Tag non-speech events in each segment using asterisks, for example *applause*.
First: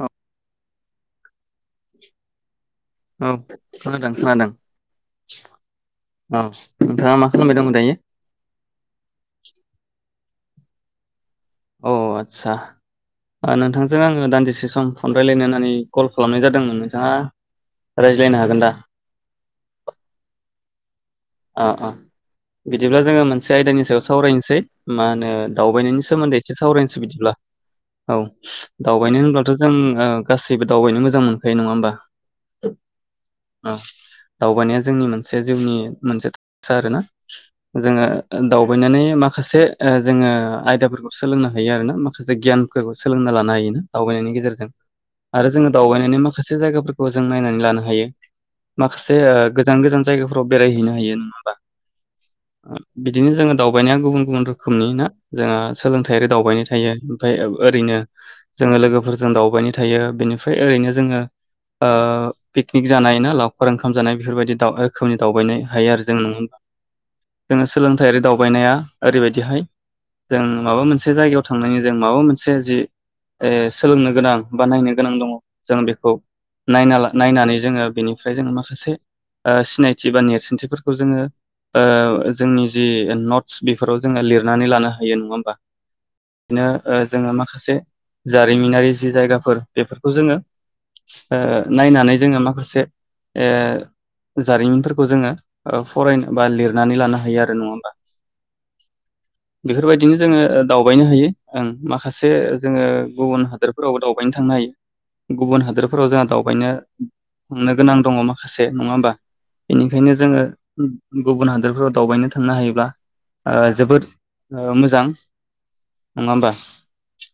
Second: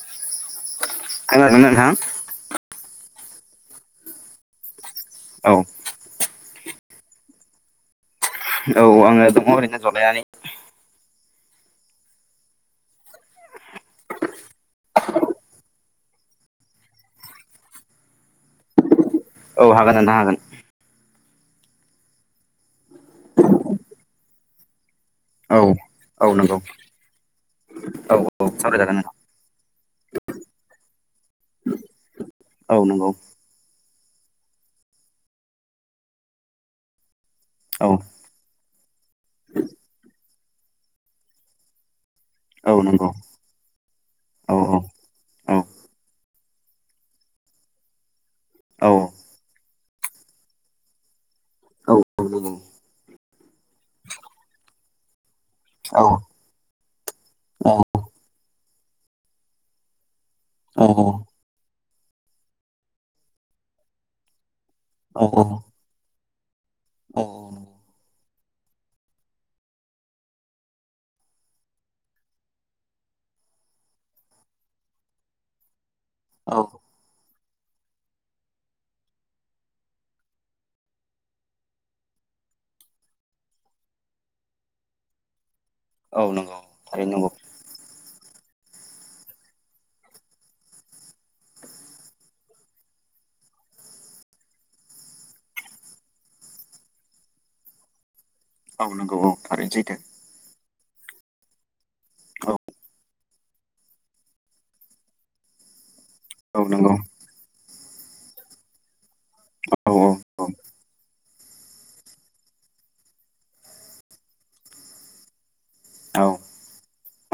औ *unintelligible* औ खोनादों खोनादों औ औ नोंथाङा मा खालामबाय दं दायो? औ आङो दङ ओरैनो जलायनानै *unintelligible* अ आदसा नोंथांजों आङो दान्दिसे सम फन रायज्लायनो होननानै कल खालामनाय जादोंमोन नोंथाङा रायज्लायनो हागोन दा औ हागोन नोंथां हागोन अ अ बिदिब्ला जोङो मोनसे आयदानि सायाव सावरायनोसै मा होनो औ दावबायनायनि औ सोमोन्दै एसे नंगौ सावरायनोसै बिदिब्ला औ दावबायनो होनब्लाथ' जों ओ गासैबो दावबायनो मोजां मोनखायो नङा होमबा औ नंगौ औ दावबायनाया जोंनि मोनसे जिउनि मोनसे *inaudible* आरो ना औ जोङो दावबायनानै माखासे ओ जोङो आयदाफोरखौ सोलोंनो हायो आरो ना मा खासे औ गियानफोरखौ नंगौ सोलोंना लानो हायोना दावबायनायनि औ गेजेरजों औ आरो औ जोङो दावबायनायनि मा खासे जायगाफोरखौ जों नायनानै लानो हायो। औ माखासे ओ गोजान गोजान जायगा फोराव बेरायहैनो *unintelligible* *unintelligible* औ नंगौ बिदिनो जोङो दावबायनाया गुबुन गुबुन रोखो *unintelligible* जोंहा औ सोलोंथायारि दावबायनो थायो ओमफ्राय औ ओरैनो जोङो लोगोफोरजों दावबायनाय थायो बेनि फ्राय औ ओरैनो जोङो ओ पिकनिक जानाय ना लावखार ओंखाम जानाय बेफोरबायदि *unintelligible* रोखोमनि दावबायनाय जों *unintelligible* जोङो सोलोंथाइयारि दाव बायनाया ओरैबायदिहाय जों माबा मोनसे जायगायाव थांनायनि जों माबा मोनसे जि ओ सोलोंनो गोनां बा नायनो गोनां दङ जों बेख खौ औ नायनाला नायनानै जोङो बेनिफ्राय जो माखासे ओ सिनायथि बा नेरसो दिन्थिफोरखौ जोङो ओ जोंनि जि नटस बिफोराव जोङो लिरनानै लानो हायो नङा होमबा? औ नंगौ नो ओ थारैनो नंगौ जोङो माखासे जारिमिनारि जि जायगाफोर बेफोरखौ जोङो ओ ओ नायनानै जोङो माखासे ओ जारिमिनफोरखौ जोङो ओ फरेन बा लिरनानै लानो हायो आरो नङा होमबा? औ नंगौ औ आरो जेके बेफोरबायदिनो जोङो दावबायनो हायो ओं। माखासे जोङो गुबुन हादोरफोरावबो दावबायनो थांनो हायो गुबुन हादोर फोराव जोंहा औ दावबायनो नंगौ हमनो गोनां दङ माखासे नङा होमबा? औ जोङो उम। गुबुन हादोरफोराव दावबायनो थांनो हायोब्ला ओ जोबोद ओ मोजां। औ नङा होमबा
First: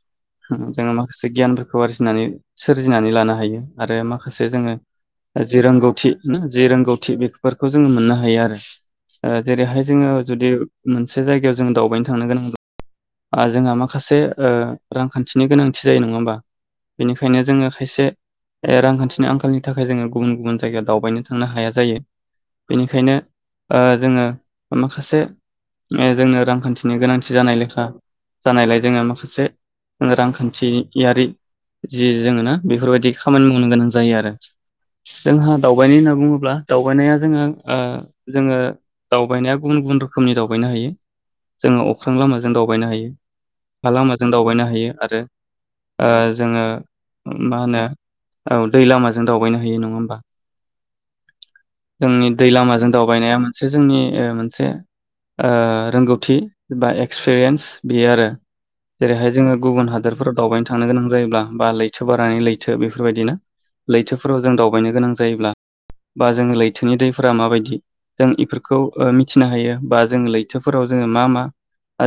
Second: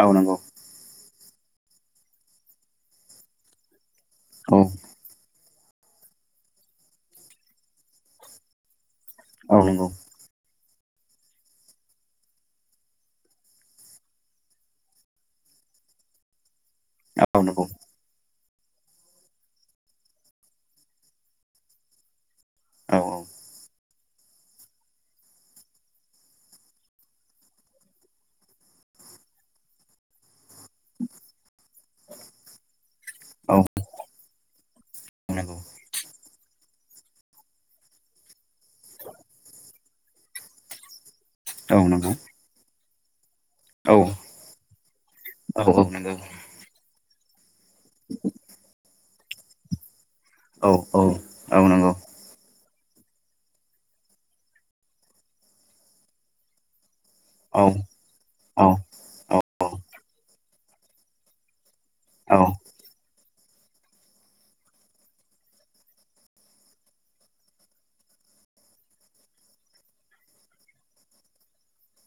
औ नंगौ होम *unintelligible* खासे गियानफोरखौ आरजिनानै सोरजिनानै लानो हायो। आरो माखासे औ जोङो आरो जि रोंगौथि ना जि रोंगौथि बिख फोरखौ जोङो मोननो हायो आरो। ओ औ जेरैहाय नंगौ जोङो जुदि मोनसे जायगायाव जों दावबायनो थांनो गोनां दं आरो जोंहा माखासे ओ रांखान्थिनि गोनांथि जायो नङा होमबा? औ नंगौ औ बिनिखायनो नंगौ जोङो खायसे ए रांखान्थिनि आंखालनि थाखाय जोङो गुबुन गुबुन जायगायाव दावबायनो थांनो हाया जायो। औ नंगौ औ बिनिखायनो ओ जोङो माखासे मे जोंनो रांखान्थिनि गोनांथि जानाय लेखा जानायलाय जोङो माखासे रांखान थियारि जि जोङोना बेफोरबायदि खामानि औ मावनो गोनां जायो आरो जोंहा दावबानाय होनना बुङोब्ला दावबायनाया जोंङो ओ जोङो दावबायनाया गुबुन गुबुन रोखोमनि दावबायनो हायो। औ जोङो नंगौ अख्रां लामाजों दावबायनो हायो। हा औ लामाजों दावबायनो हायो आरो औ ओ जोङो मा होनो औ दै लामा जों दावबायनो हायो नङा होमबा? औ औ औ नंगौ। जोंनि दै लामाजों दावबायनाया मोनसे जोंनि ओ मोनसे ओ रोंगौथि बा एग। एक्सपिरियेन्स औ बेयो आरो जेरैहाय औ जोङो औ गुबुन हादरफोराव। दावबायनो थांनो गोनां जायोब्ला बा लै। स औ बारनानै लैथो बेफोरबायदिना लैथोफोराव जों दावबायनो गोनां जायोब्ला बा जोङो लैथो लैथोनि दैफोरा माबायदि जों इफोरखौ मिथिनो हायो बा जों लैथोफोराव जोङो मा मा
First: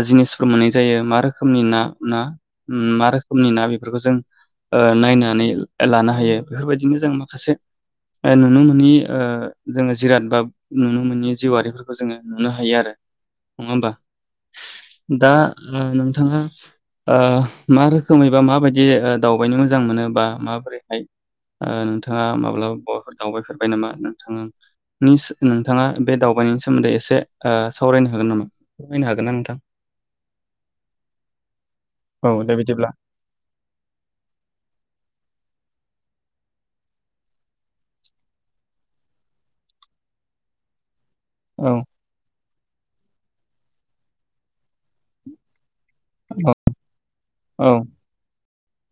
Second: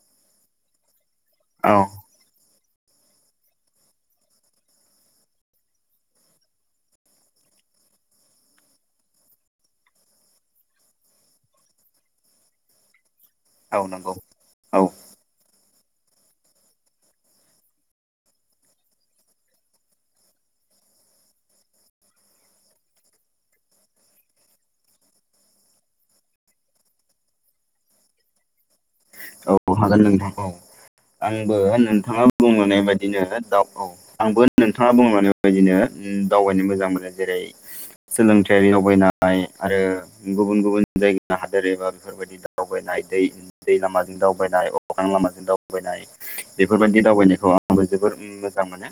जिनिसखौ मोननाय जायो मा रोखो रोखोमनि औ ना ना मा रोखोमनि ना बेफोरखौ जों नायनानै लानो हायो बेफोरबायदिनो जों माखासे नुनो मोनि ओ जोङो जिराद बा नुनो मोनि जिउवारिफोरखौ जोङो नुनो हायो आरो नङा औ होमबा नंगौ औ दा ओ नोंथाङा ओ मा रोखोमै बा माबायदि दावबायनो मोजां मोनो बा माबोरैहाय नोंथाङा माब्लाबाफोर दावबायफेरबाय नामा नोंथाङा नि नोंथाङा बे दावबायनायनि सोमोन्दै एसे सावरायनो हागोन नामा फोरमायनो हागोन ना औ नोंथां? हागोन नोंथां औ आंबो नोंथाङा औ दे बुंलांनाय बिदिब्ला बायदिनो दा औ आंबो नोंथाङा बुंलांनाय बायदिनो दावबायनो मोजां मोनो जेरै सोलोंथाइयारि दावबायनाय आरो गुबुन गुबुन जायगा औ हादर एबा बेफोरबायदि दा दावबायनाय दै दै नामाज दावबायनाय अख्रां लामाजों दावबायनाय औ बेफोरबायदिनो दावबायनायखौ औ आंबो जोबोर मोजां मोनो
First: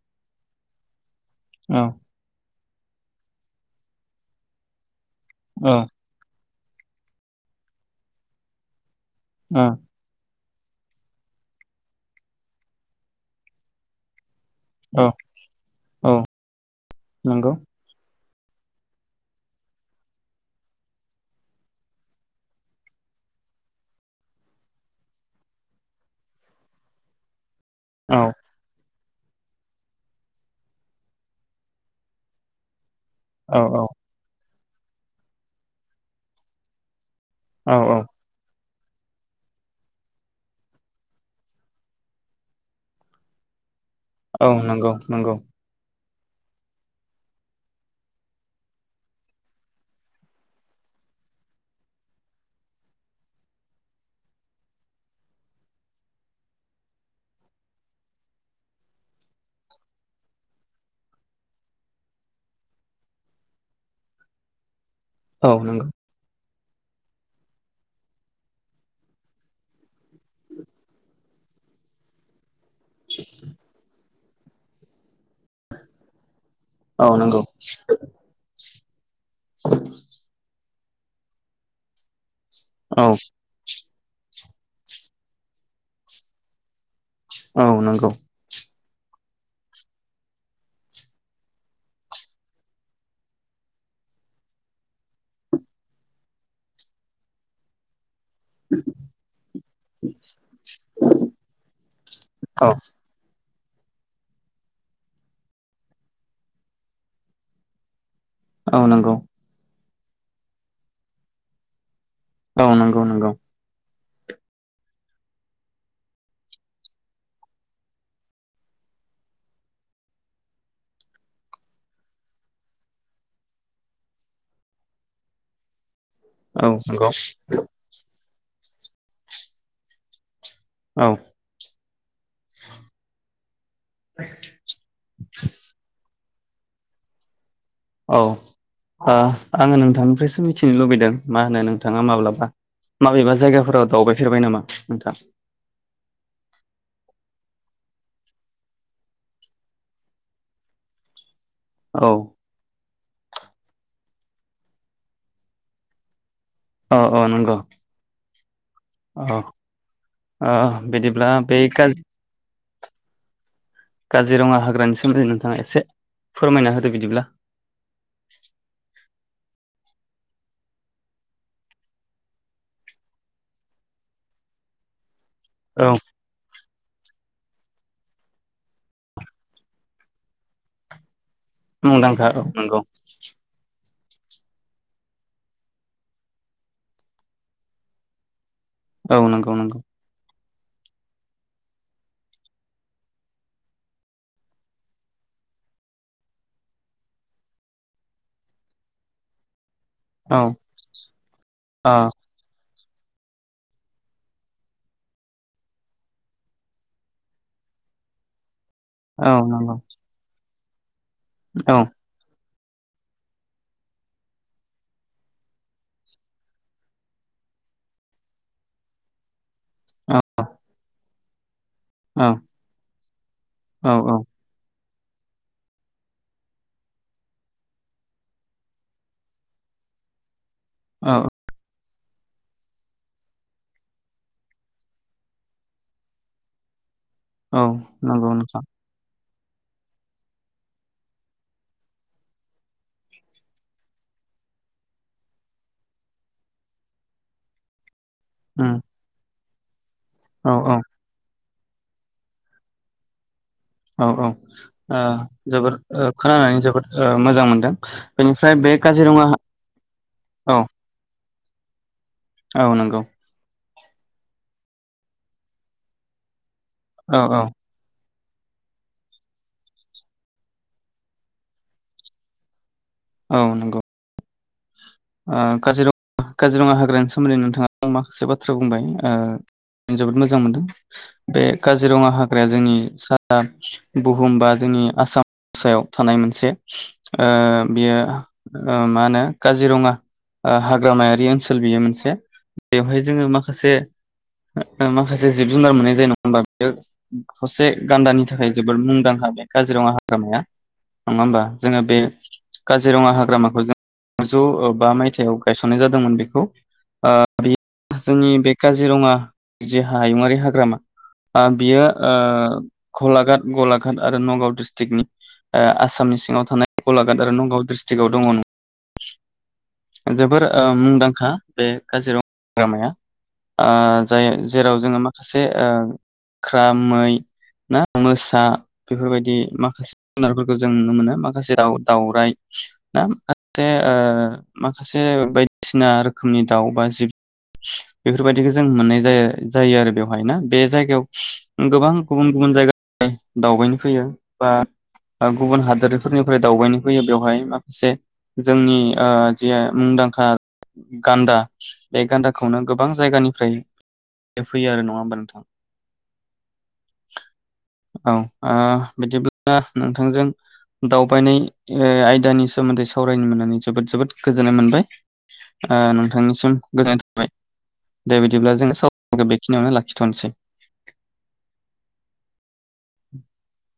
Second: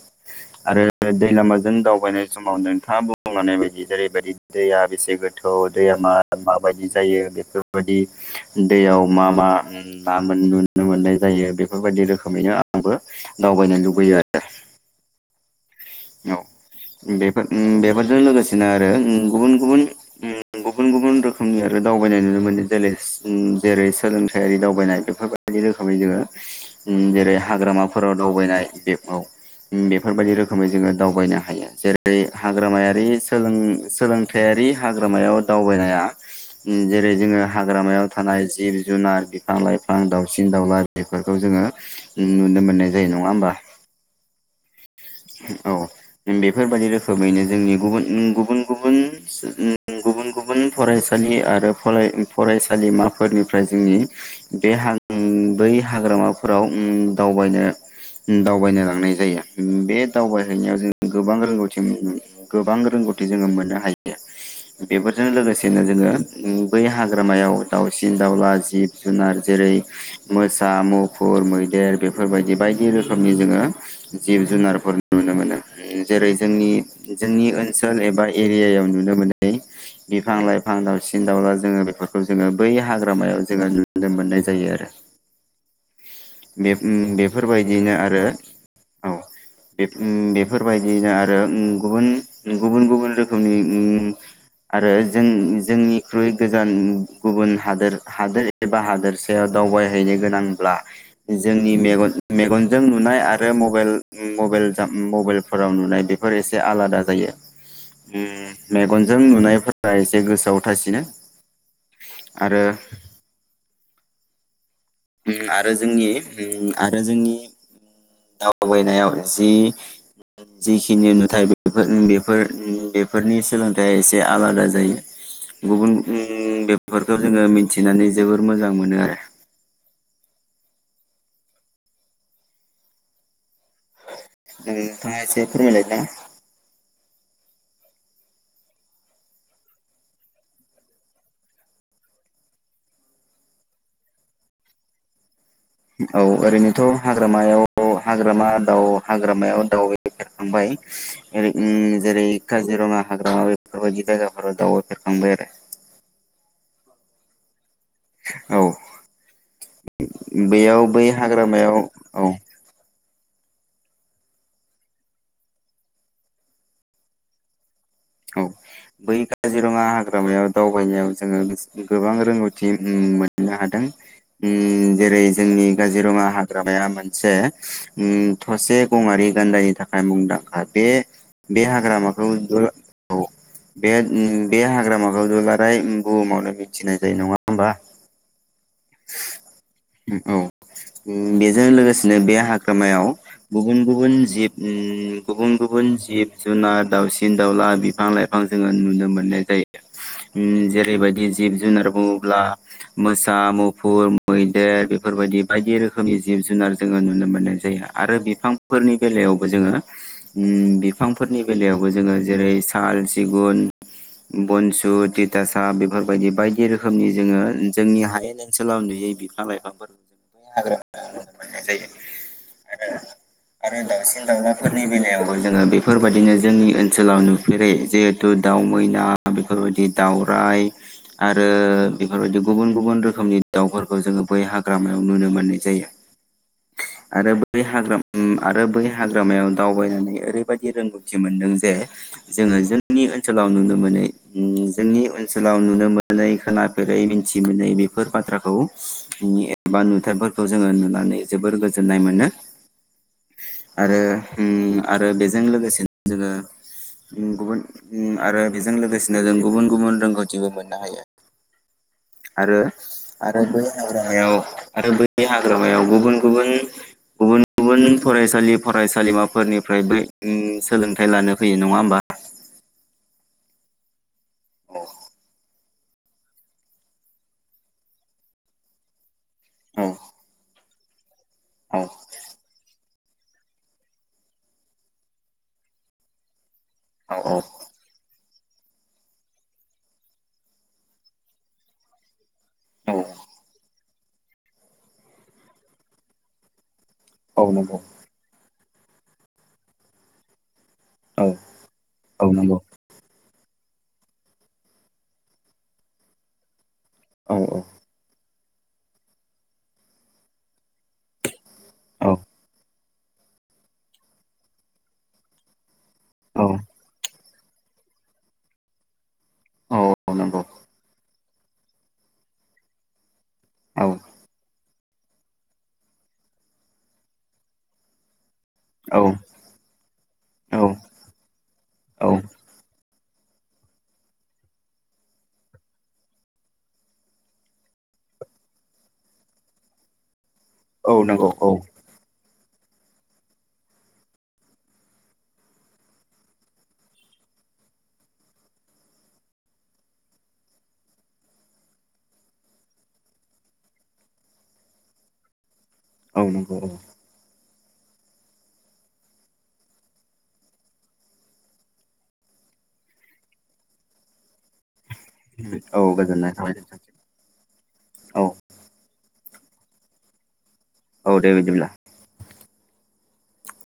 आरो दै लामाजों औ दावबायनाय समाव नों नोंथाङा बुंलांनाय बायदि जेरैबायदि दैया बेसे गो थ' औ दैया मा मा बायदि जायो बेफोरबायदि दैयाव मा मा औ नुनो मोननाय जायो बेफोरबायदि रोखोमैनो आंबो दावबायनो लुबैयो आरो औ औ बेफोर नंगौ ओम बेफोरजों लोगोसे बिदिनो आरो गुबुन गुबुन गुबुन गुबुन रोखोमनि आरो दावबायनाय नुनो मोनो जेरै जेरै सोलोंथाइयारि दावबायनाय बेफोरबायदि रोखोमै जोङो जेरै हाग्रामाफोराव औ दावबायनाय बे औ बेफोरबायदि रोखोम रोखोमै जोङो दावबायनो हायो जेरै हाग्रामायारि औ औ सोलोंथाइयारि हाग्रामायाव दावबायनाया जेरै जोङो औ औ हाग्रामायाव थानाय जिब जुनार बिफां लाइफां दाउसिन दाउला बेफोरखौ जोङो नुनो मोननाय जायो नङा होमबा औ नंगौ नंगौ औ बेफोरबायदि रोखोमैनो जोंनि गुबुन-गुबुन-गुबुन सो गुबुन-गुबुन फरायसालि आरो फराय फरायसालिमाफोरनिफ्राय जोंनि बे हा बै हाग्रामाफोराव ओम दावबायनो दावबायनो लांनाय जायो। बे दावबायहैनायाव जों गोबां रोंगौथि गोबां रोंगौथि जोङो मोननो हायो। बेफोरजों औ लोगोसेनो नंगौ जोङो बै हाग्रामायाव दावउसिन दाउला जिब जुनार जेरै मोसा मुफुर मैदेर बेफोरबायदि बायदि बे रोखोमनि जोङो जिब जुनारफोर नुनो मोनो ओम जेरै औ नंगौ जोंनि-जोंनि ओनसोल एबा एरियायाव नुनो मोनै बिफां लाइफां बिफां दावसि दाला जोङो बेफोरखौ जोङो बै औ हाग्रामायाव जोङो। नुनो मोननाय जायो आरो। ओम औ बेफोरबायदियनो नंगौ आरो औ बे बेफोरबायदियैनो आरो ओम गुबुन-गुबुन-गुबुन रोखोमनि ओम आरो जों जोंनिख्रुइ गोजान गुबुन हादोर हादोर एबा हादोरसायाव दावबायहैनो गोनांब्ला जोंनि मेगन औ मेगनजों नुनाय आरो बे मबाइल-मबाइल जाम मबाइलफोराव नुनाय बेफोर एसे आलादा जायो। उम औ नंगौ मेगनजों नुनायफोर बा एसे गोसोआव थासिनो। आरो औ नंगौ नंगौ। उम आरो जोंनि ओम आरो जोंनि दावबायनायाव जि जिखिनि नुथाय बेफोर उम बेफोर उम बेफोरनि सोलोंथाइया एसे आलादा जायो गुबुन उम औ नंगौ बेफोरखौ जोङो मिथिनानै जोबोर मोजां मोनो आरो औ नोंथाङा एसे फोरमायलाय *unintelligible* औ ओ आङो नोंथांनिफ्रायसो मिथिनो लुबैदों मा होनो नोंथाङा माब्लाबा माबेबा जायगाफोराव दावबायफेरबाय नामा नोंथां? औ ओरैनोथ' हाग्रामायाव हाग्रामा दाउ हाग्रामायाव दाउ *unintelligible* जेरै उम औ जेरै काजिरङा हाग्रामा बेफोरबायदि जायगायाव आरो दावबायफेरखांबाय आरो अ अ नंगो *inaudible* औ ओ बेयाव बै बिदिब्ला बे हाग्रामायाव औ काजिरङा हाग्रानि सोमोन्दै नोंथाङा एसे फोरमायना होदो बिदिब्ला औ बै काजिरङा हाग्रामायाव दावबायनायाव जोङो गोबां रोंगौथि मोननो हादों। उम जेरै जोंनि औ काजिरङा हाग्रा मोनसे उम थसे गंआरि गान्दानि थाखाय मुंदांखा। बे मुंदांखा नंगौ। औ बे उम बे हाग्रामाखौ दुलाराय उ‌म बुहुमावनो मिथिनाय जायो नङा होनबा औ नंगौ नंगौ बेजों लोगोसेनो बे हाग्रामायाव गुबुन गुबुन जिब उ गुबुन गुबुन जिब जुनार दावसिन दाउला बिफां लाइफां जोङो नुनो मोननाय जायो। औ उम जेरैबायदि जिब जुनार ओ बुङोब्ला मोसा मु फुर मैदेर बेफोरबायदि बायदि रोखोमनि जिब जुनार जोङो नुनो मोननाय जायो आरो बिफां फोरनि औ बेलायावबो जोङो नंगौ उम बि बिफांफोरनि औ बेलायावबो जोङो जेरै स साल सिगुन बनसु थिथासा बेफोरबायदि बायदि रोखोमनि जोङो जोंनि हाय सोलाव नुयि बिफां लाइफां औ हाग्रा जायो औ आरो आरो औ दाउसिन दाउलाफोर नि बेलायावबो जोङो बेफोरबायदिनो जोंनि ओनसोलाव नुफेरै जिहेथु दाव मैना बेफोरबायदि दाउराइ औ आरो बेफोरबायदि गुबुन - गुबुन रोखोमनि दाउफोरखौ जोङो बै हाग्रामायाव नुनो मोननाय जायो। आरो बै औ हाग्रा उम नंगौ नोंथां आरो बै हाग हाग्रामायाव दावबायनानै ओरैबायदि रोंगौथि मोनदों जे जोङो जोंनि ओनसोलाव नुनो मोनै जोंनि ओनसोलाव नुनो मोनै खोनाफेरै मिथि मोनै बेफोर बाथ खौ उम बिनि ए बा नु थायफोरखौ औ जोङो औ नुनानै जोबोर गोजो जोननाय मोनो। आरो औ औ उम ओ आरो बेजों जोबोद लोगोसेनो जोङो खोनानानै जोबोद मोजां गुबुन मोनदों उम आरो बेनिफ्राय बेजों बे लोगोसेनो काजिरङा जों गुबुन गुबुन रोंगौथिबो औ मोननो हायो आरो औ नंगौ आरो बै हाग्रामायाव आरो बै हाग्रामायाव गुबुन गुबुन औ गुबुन औ गुबुन फरायसालि फरायसालिमाफोरनिफ्रायबो ओ सोलोंथाइ लानो फैयो नङा होमबा। औ नंगौ अ ओ काजिरङा काजिरङा हाग्रानि सोमोन्दै नोंथांङा माखासे बाथ्रा बुंबाय ओ औ आं जोबोद मोजां मोनदों। बे औ काजिरङा हाग्राया जोंनि सा आ बुहुम बा जोंनि आसाम सायाव थानाय मोनसे ओ बियो ओ माहोनो काजिरङा ओ हाग्रामायारि ओनसोल बेयो मोनसे औ बेवहाय जोङो माखासे ओ माखासे जिब -जुनार मोननाय जायो नङाबा *unintelligible* औ थसे नंगौ गान्दानि थाखाय जोबोद मुंदांखा बे काजिरंङा हाग्रामाया नंङा औ होमबा जोंङो बे औ नंगौ काजिरंङा हाग्रामा खौ जों ज ओ बा मायथाइयाव गायसननाय जादोंमोन बेखौ ओ औ बि जोंनि बेग काजिरंङा जे हायुङारि हाग्रामा आ बियो औ ओ घलागाट गलाघाट आरो नगाव डिस्ट्रिक्टनि ओ आस सामनि सिंङाव थानाय गलाघाट आरो न गाव डिस्ट्रिक्टआव दङ' नों औ नंगौ औ जोबोर ओ मुंदांखा *unintelligible* ओ औ जाय जेराव जोंङो माखासे ओ ख्रा मै ना मोसा औ बेफोरबायदि माखासे जुनारफोरखौ जों नंगौ नुनो मोनो माखासे दाव दावराइ *unintelligible* ओ माखासे बायदिसिना रोखोमनि दाउ बा जिब बेफोरबायदिखौ जों मोननाय जा जायो आरो बेवहाय ना बे जायगायाव औ गोबां गुबन गुबुन जायगानि दावबायनो फैयो बा आ गुबुन हादरफोरनिफ्राय दावबायनो फैयो बेवहाय माखासे जोंनि ओ जे मुंदांखा गान्दा बे गान्दाखौनो गोबां जायगानिफ्राय *unintelligible* फैयो आरो नंङा होमबा नोंथां औ नंगौ औ औ आ बिदिब्ला नोंथांजों दावबायनाय ओ आयदानि सोमोन्दै सावरायनो मोननानै जोबोद जोबोद गोजोननाय मोनबाय औ ओ गोजोननाय थाबाय नोंथांनिसिम नोंथांसिम गोजोननाय थाबाय दे औ बिदिब्ला जोंङो स अके बेखिनियावनो लाखिथ'निसै औ दे बिदिब्ला *unintelligible*